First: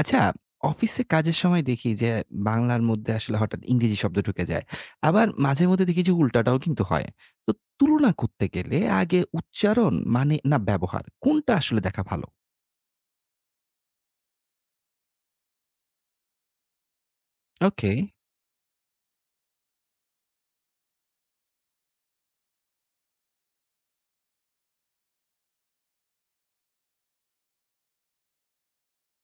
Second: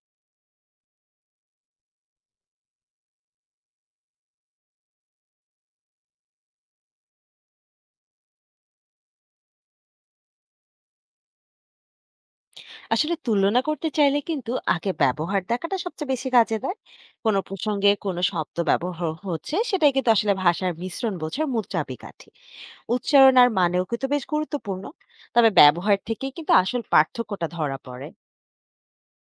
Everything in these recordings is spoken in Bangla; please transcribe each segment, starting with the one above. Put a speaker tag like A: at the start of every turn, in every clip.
A: আচ্ছা, অফিসে কাজের সময় দেখি যে বাংলার মধ্যে আসলে হঠাৎ ইংরেজি শব্দ ঢুকে যায়। আবার মাঝে মধ্যে দেখি যে উল্টাটাও কিন্তু হয়। তো তুলনা করতে গেলে আগে উচ্চারণ মানে না ব্যবহার কোনটা আসলে দেখা ভালো?
B: আসলে তুলনা করতে চাইলে কিন্তু আগে ব্যবহার দেখাটা সবচেয়ে বেশি কাজে দেয়। কোনো
A: ওকে।
B: প্রসঙ্গে কোনো শব্দ ব্যবহার হচ্ছে সেটাই কিন্তু আসলে ভাষার মিশ্রণ বোঝার মূল চাবিকাঠি। উচ্চারণ আর মানেও কিন্তু বেশ গুরুত্বপূর্ণ, তবে ব্যবহার থেকেই কিন্তু আসল পার্থক্যটা ধরা পড়ে।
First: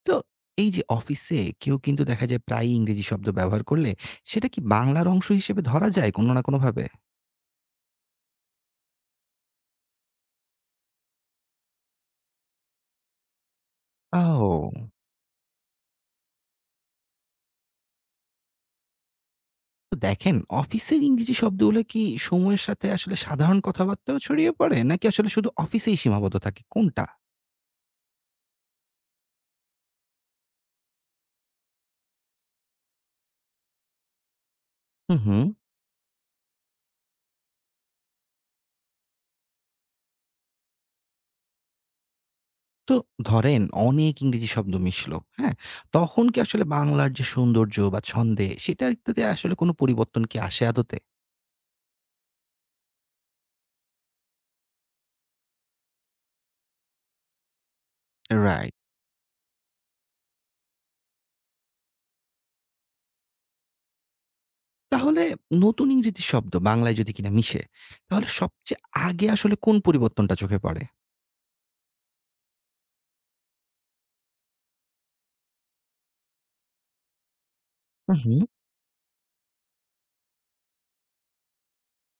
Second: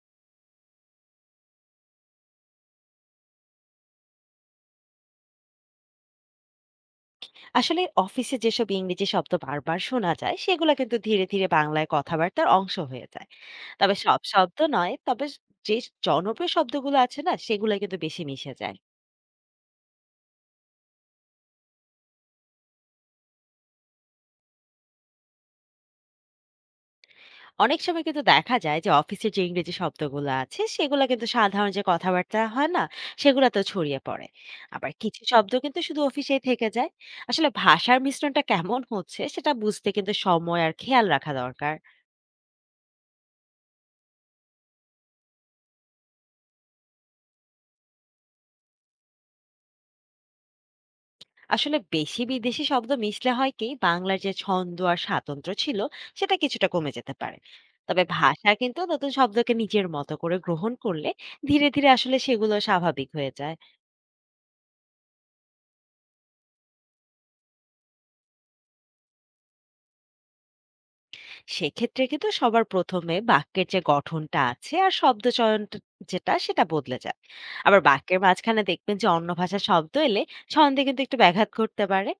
A: তো এই যে অফিসে কেউ কিন্তু দেখা যায় প্রায়ই ইংরেজি শব্দ ব্যবহার করলে সেটা কি বাংলার অংশ হিসেবে ধরা যায় কোনো না কোনোভাবে?
B: আসলে অফিসে যেসব ইংরেজি শব্দ বারবার শোনা যায় সেগুলো কিন্তু ধীরে ধীরে বাংলায় কথাবার্তার অংশ হয়ে যায়। তবে সব শব্দ
A: ও!
B: নয়। তবে যে জনপ্রিয় শব্দগুলো আছে না সেগুলো কিন্তু বেশি মিশে যায়।
A: তো দেখেন অফিসের ইংরেজি শব্দগুলো কি সময়ের সাথে আসলে সাধারণ কথাবার্তাও ছড়িয়ে পড়ে নাকি আসলে শুধু অফিসেই সীমাবদ্ধ থাকে কোনটা?
B: অনেক সময় কিন্তু দেখা যায় যে অফিসের যে ইংরেজি শব্দগুলো আছে সেগুলো কিন্তু সাধারণ যে কথাবার্তা হয় না, সেগুলো তো ছড়িয়ে পড়ে। আবার
A: হু,
B: কিছু
A: হু।
B: শব্দ কিন্তু শুধু অফিসেই থেকে যায়। আসলে ভাষার মিশ্রণটা কেমন হচ্ছে সেটা বুঝতে কিন্তু সময় আর খেয়াল রাখা দরকার।
A: তো ধরেন অনেক ইংরেজি শব্দ মিশলো, হ্যাঁ? তখন কি আসলে বাংলার যে সৌন্দর্য বা ছন্দে সেটাতে আসলে কোনো পরিবর্তন কি আসে আদতে?
B: আসলে বেশি বিদেশি শব্দ মিশলে হয় কি বাংলার যে ছন্দ আর স্বাতন্ত্র্য ছিল সেটা কিছুটা কমে যেতে পারে। তবে ভাষা
A: রাইট।
B: কিন্তু নতুন শব্দকে নিজের মতো করে গ্রহণ করলে ধীরে ধীরে আসলে সেগুলো স্বাভাবিক হয়ে যায়।
A: তাহলে নতুন ইংরেজি শব্দ বাংলায় যদি কিনা মিশে, তাহলে সবচেয়ে আগে আসলে কোন পরিবর্তনটা চোখে পড়ে?
B: সেক্ষেত্রে কিন্তু সবার প্রথমে বাক্যের যে গঠনটা আছে আর শব্দ চয়নটা যেটা সেটা বদলে যায়। আবার
A: হু,
B: বাক্যের
A: হু।
B: মাঝখানে দেখবেন যে অন্য ভাষার শব্দ এলে ছন্দে কিন্তু একটু ব্যাঘাত ঘটতে পারে।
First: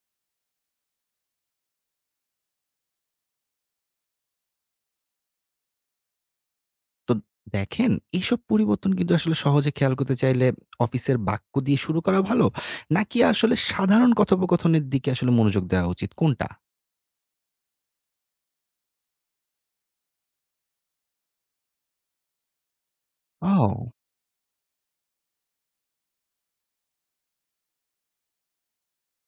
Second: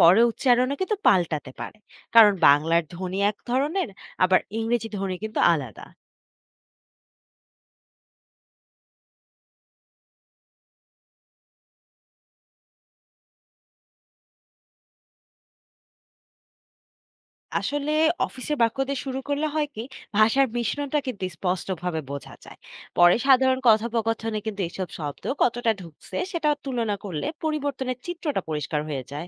B: পরে উচ্চারণও কিন্তু পাল্টাতে পারে, কারণ বাংলার ধ্বনি এক ধরনের, আবার ইংরেজি ধ্বনি কিন্তু আলাদা।
A: তো দেখেন এসব পরিবর্তন কিন্তু আসলে সহজে খেয়াল করতে চাইলে অফিসের বাক্য দিয়ে শুরু করা ভালো, নাকি আসলে সাধারণ কথোপকথনের দিকে আসলে মনোযোগ দেওয়া উচিত কোনটা?
B: আসলে অফিসে বাক্য দিয়ে শুরু করলে হয় কি ভাষার মিশ্রণটা কিন্তু স্পষ্টভাবে বোঝা যায়। পরে সাধারণ
A: ও!
B: কথোপকথনে কিন্তু এসব শব্দ কতটা ঢুকছে সেটা তুলনা করলে পরিবর্তনের চিত্রটা পরিষ্কার হয়ে যায়।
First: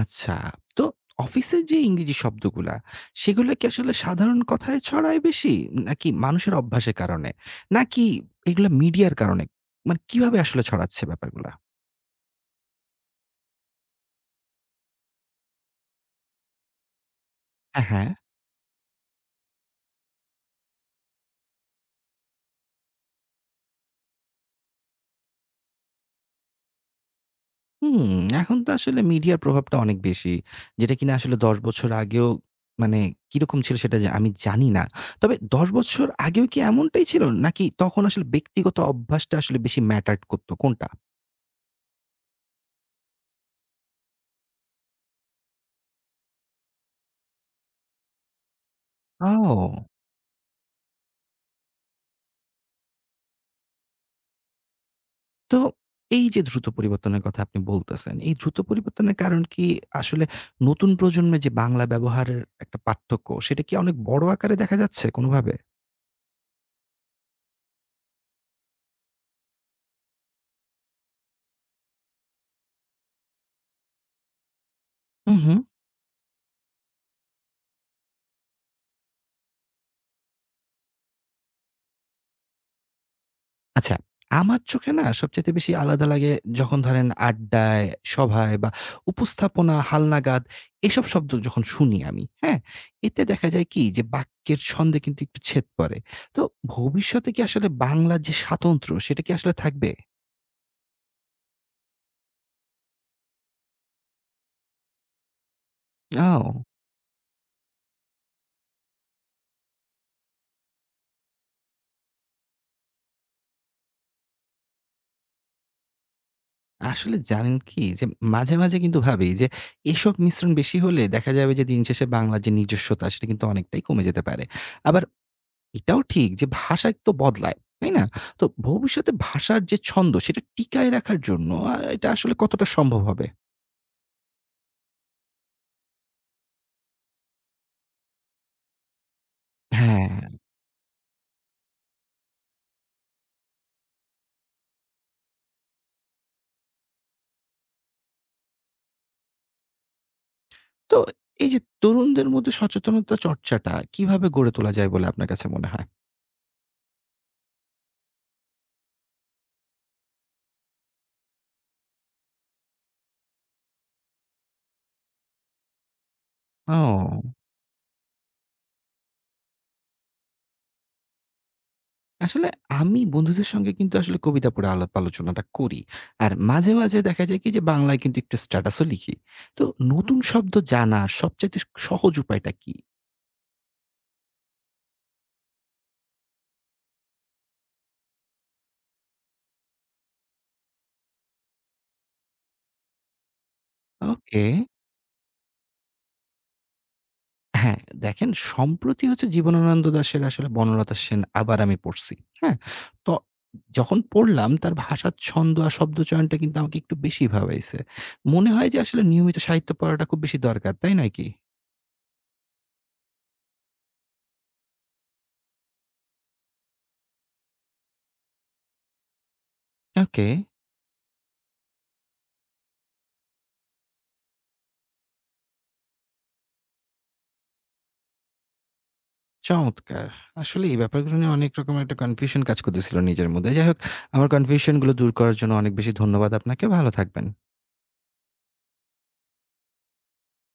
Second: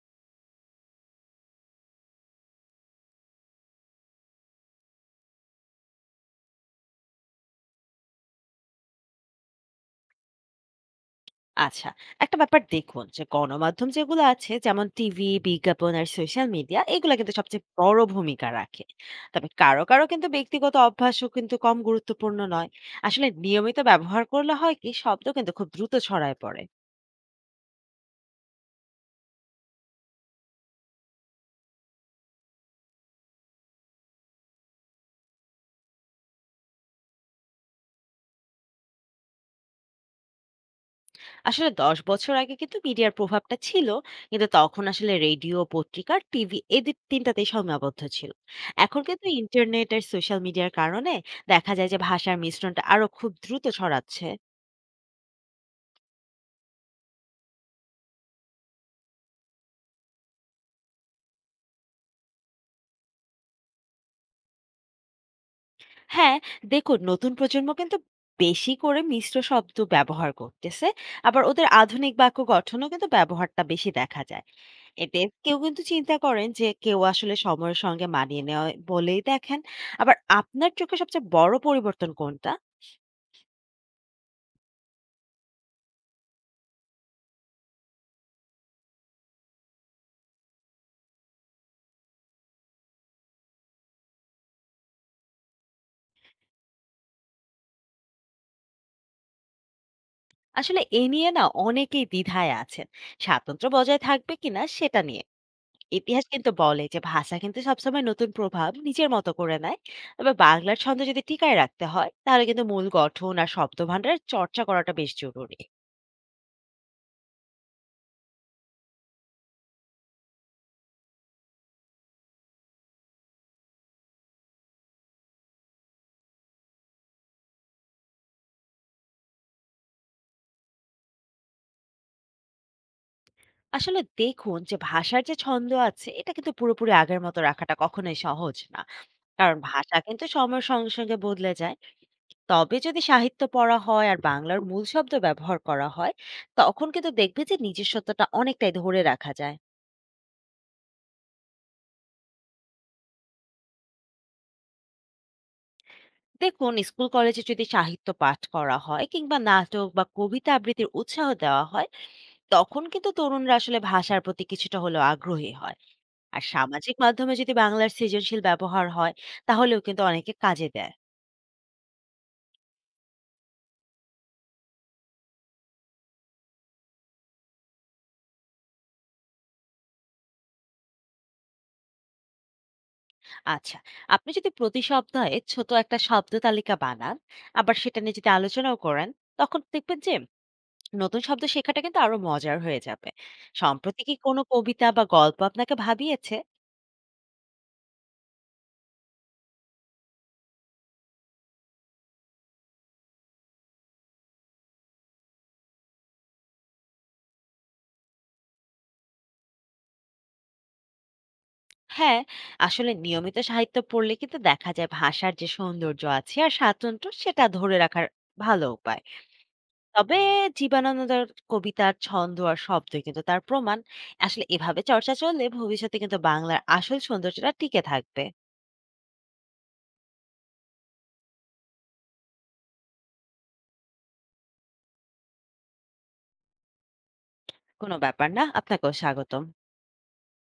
A: আচ্ছা। তো অফিসের যে ইংরেজি শব্দগুলা, সেগুলো কি আসলে সাধারণ কথায় ছড়ায় বেশি? নাকি মানুষের অভ্যাসের কারণে? নাকি এগুলা মিডিয়ার কারণে? মানে কিভাবে আসলে ছড়াচ্ছে ব্যাপারগুলা?
B: আচ্ছা, একটা ব্যাপার দেখুন যে গণমাধ্যম যেগুলো আছে যেমন টিভি, বিজ্ঞাপন আর সোশ্যাল মিডিয়া এগুলা কিন্তু সবচেয়ে
A: হ্যাঁ,
B: বড়
A: হ্যাঁ।
B: ভূমিকা রাখে। তবে কারো কিন্তু ব্যক্তিগত অভ্যাসও কিন্তু কম গুরুত্বপূর্ণ নয়। আসলে নিয়মিত ব্যবহার করলে হয় কি শব্দ কিন্তু খুব দ্রুত ছড়ায় পড়ে।
A: হুম, এখন তো আসলে মিডিয়ার প্রভাবটা অনেক বেশি। যেটা কিনা আসলে ১০ বছর আগেও মানে কিরকম ছিল সেটা যে আমি জানি না। তবে ১০ বছর আগেও কি এমনটাই ছিল? নাকি তখন আসলে ব্যক্তিগত অভ্যাসটা আসলে বেশি ম্যাটার করত? কোনটা?
B: আসলে ১০ বছর আগে কিন্তু মিডিয়ার প্রভাবটা ছিল, কিন্তু তখন আসলে রেডিও, পত্রিকা, টিভি এই ৩ টাতেই সীমাবদ্ধ ছিল। এখন কিন্তু
A: ও!
B: ইন্টারনেট আর সোশ্যাল মিডিয়ার কারণে দেখা যায় যে ভাষার মিশ্রণটা আরো খুব দ্রুত ছড়াচ্ছে।
A: তো এই যে দ্রুত পরিবর্তনের কথা আপনি বলতেছেন, এই দ্রুত পরিবর্তনের কারণ কি আসলে নতুন প্রজন্মে যে বাংলা ব্যবহারের একটা পার্থক্য, সেটা কি অনেক বড় আকারে দেখা যাচ্ছে কোনোভাবে?
B: হ্যাঁ, দেখুন নতুন প্রজন্ম কিন্তু বেশি করে মিশ্র শব্দ ব্যবহার করতেছে। আবার ওদের আধুনিক বাক্য গঠনও কিন্তু ব্যবহারটা বেশি দেখা যায়। এতে
A: হু, হু।
B: কেউ কিন্তু চিন্তা করেন যে কেউ আসলে সময়ের সঙ্গে মানিয়ে নেওয়া বলেই দেখেন। আবার আপনার চোখে সবচেয়ে বড় পরিবর্তন কোনটা?
A: আচ্ছা, আমার চোখে না সবচাইতে বেশি আলাদা লাগে যখন ধরেন আড্ডায়, সভায় বা উপস্থাপনা, হালনাগাদ এসব শব্দ যখন শুনি আমি, হ্যাঁ? এতে দেখা যায় কি যে বাক্যের ছন্দে কিন্তু একটু ছেদ পড়ে। তো ভবিষ্যতে কি আসলে বাংলার যে স্বাতন্ত্র্য, সেটা কি আসলে থাকবে?
B: আসলে এ নিয়ে না অনেকেই দ্বিধায় আছেন। স্বাতন্ত্র্য বজায় থাকবে কিনা সেটা নিয়ে। ইতিহাস কিন্তু
A: ও!
B: বলে যে ভাষা কিন্তু সবসময় নতুন প্রভাব নিজের মতো করে নেয়। তবে বাংলার ছন্দ যদি টিকায় রাখতে হয় তাহলে কিন্তু মূল গঠন আর শব্দভাণ্ডার চর্চা করাটা বেশ জরুরি।
A: আসলে জানেন কি? যে মাঝে, মাঝে কিন্তু ভাবি যে এসব মিশ্রণ বেশি হলে দেখা যাবে যে দিন শেষে বাংলার যে নিজস্বতা সেটা কিন্তু অনেকটাই কমে যেতে পারে। আবার এটাও ঠিক যে ভাষা তো বদলায়, তাই না? তো ভবিষ্যতে ভাষার যে ছন্দ সেটা টিকায় রাখার জন্য এটা আসলে কতটা সম্ভব হবে?
B: আসলে দেখুন যে ভাষার যে ছন্দ আছে এটা কিন্তু পুরোপুরি আগের মতো রাখাটা কখনোই সহজ না, কারণ ভাষা
A: হ্যাঁ।
B: কিন্তু সময়ের সঙ্গে সঙ্গে বদলে যায়। তবে যদি সাহিত্য পড়া হয় আর বাংলার মূল শব্দ ব্যবহার করা হয় তখন কিন্তু দেখবে যে নিজস্বতাটা অনেকটাই ধরে রাখা যায়।
A: তো এই যে তরুণদের মধ্যে সচেতনতা চর্চাটা কিভাবে গড়ে তোলা যায় বলে আপনার কাছে মনে হয়?
B: দেখুন স্কুল কলেজে যদি সাহিত্য পাঠ করা হয় কিংবা নাটক বা কবিতা আবৃত্তির উৎসাহ দেওয়া হয় তখন কিন্তু তরুণরা আসলে ভাষার প্রতি কিছুটা হলেও আগ্রহী হয়। আর সামাজিক
A: ও।
B: মাধ্যমে যদি বাংলার সৃজনশীল ব্যবহার হয় তাহলেও কিন্তু অনেকে কাজে দেয়।
A: আসলে আমি বন্ধুদের সঙ্গে কিন্তু আসলে কবিতা পড়ে আলাপ আলোচনাটা করি। আর মাঝে, মাঝে দেখা যায় কি যে বাংলায় কিন্তু একটু স্ট্যাটাসও লিখি। তো নতুন শব্দ জানা সবচাইতে সহজ উপায়টা কি?
B: আচ্ছা, আপনি যদি প্রতি সপ্তাহে ছোট একটা শব্দ তালিকা বানান আবার সেটা নিয়ে যদি আলোচনাও করেন তখন দেখবেন যে নতুন শব্দ শেখাটা কিন্তু আরো মজার হয়ে যাবে। সম্প্রতি কি কোনো
A: ওকে।
B: কবিতা বা গল্প আপনাকে ভাবিয়েছে?
A: হ্যাঁ, দেখেন সম্প্রতি হচ্ছে জীবনানন্দ দাশের আসলে বনলতা সেন আবার আমি পড়ছি। হ্যাঁ? তো যখন পড়লাম তার ভাষার ছন্দ আর শব্দচয়নটা কিন্তু আমাকে একটু বেশি ভাবাইছে। মনে হয় যে আসলে নিয়মিত সাহিত্য পড়াটা খুব বেশি দরকার, তাই নয় কি?
B: হ্যাঁ, আসলে নিয়মিত সাহিত্য পড়লে কিন্তু দেখা যায় ভাষার যে সৌন্দর্য আছে আর স্বাতন্ত্র্য সেটা ধরে রাখার ভালো উপায়। তবে
A: ওকে।
B: জীবনানন্দের কবিতার ছন্দ আর শব্দ কিন্তু তার প্রমাণ। আসলে এভাবে চর্চা চললে ভবিষ্যতে কিন্তু বাংলার আসল সৌন্দর্যটা টিকে থাকবে।
A: চমৎকার! আসলে এই ব্যাপারগুলো নিয়ে অনেক রকমের একটা কনফিউশন কাজ করতেছিল নিজের মধ্যে। যাই হোক, আমার কনফিউশন গুলো দূর করার জন্য অনেক বেশি ধন্যবাদ আপনাকে। ভালো থাকবেন।
B: কোনো ব্যাপার না, আপনাকেও স্বাগতম।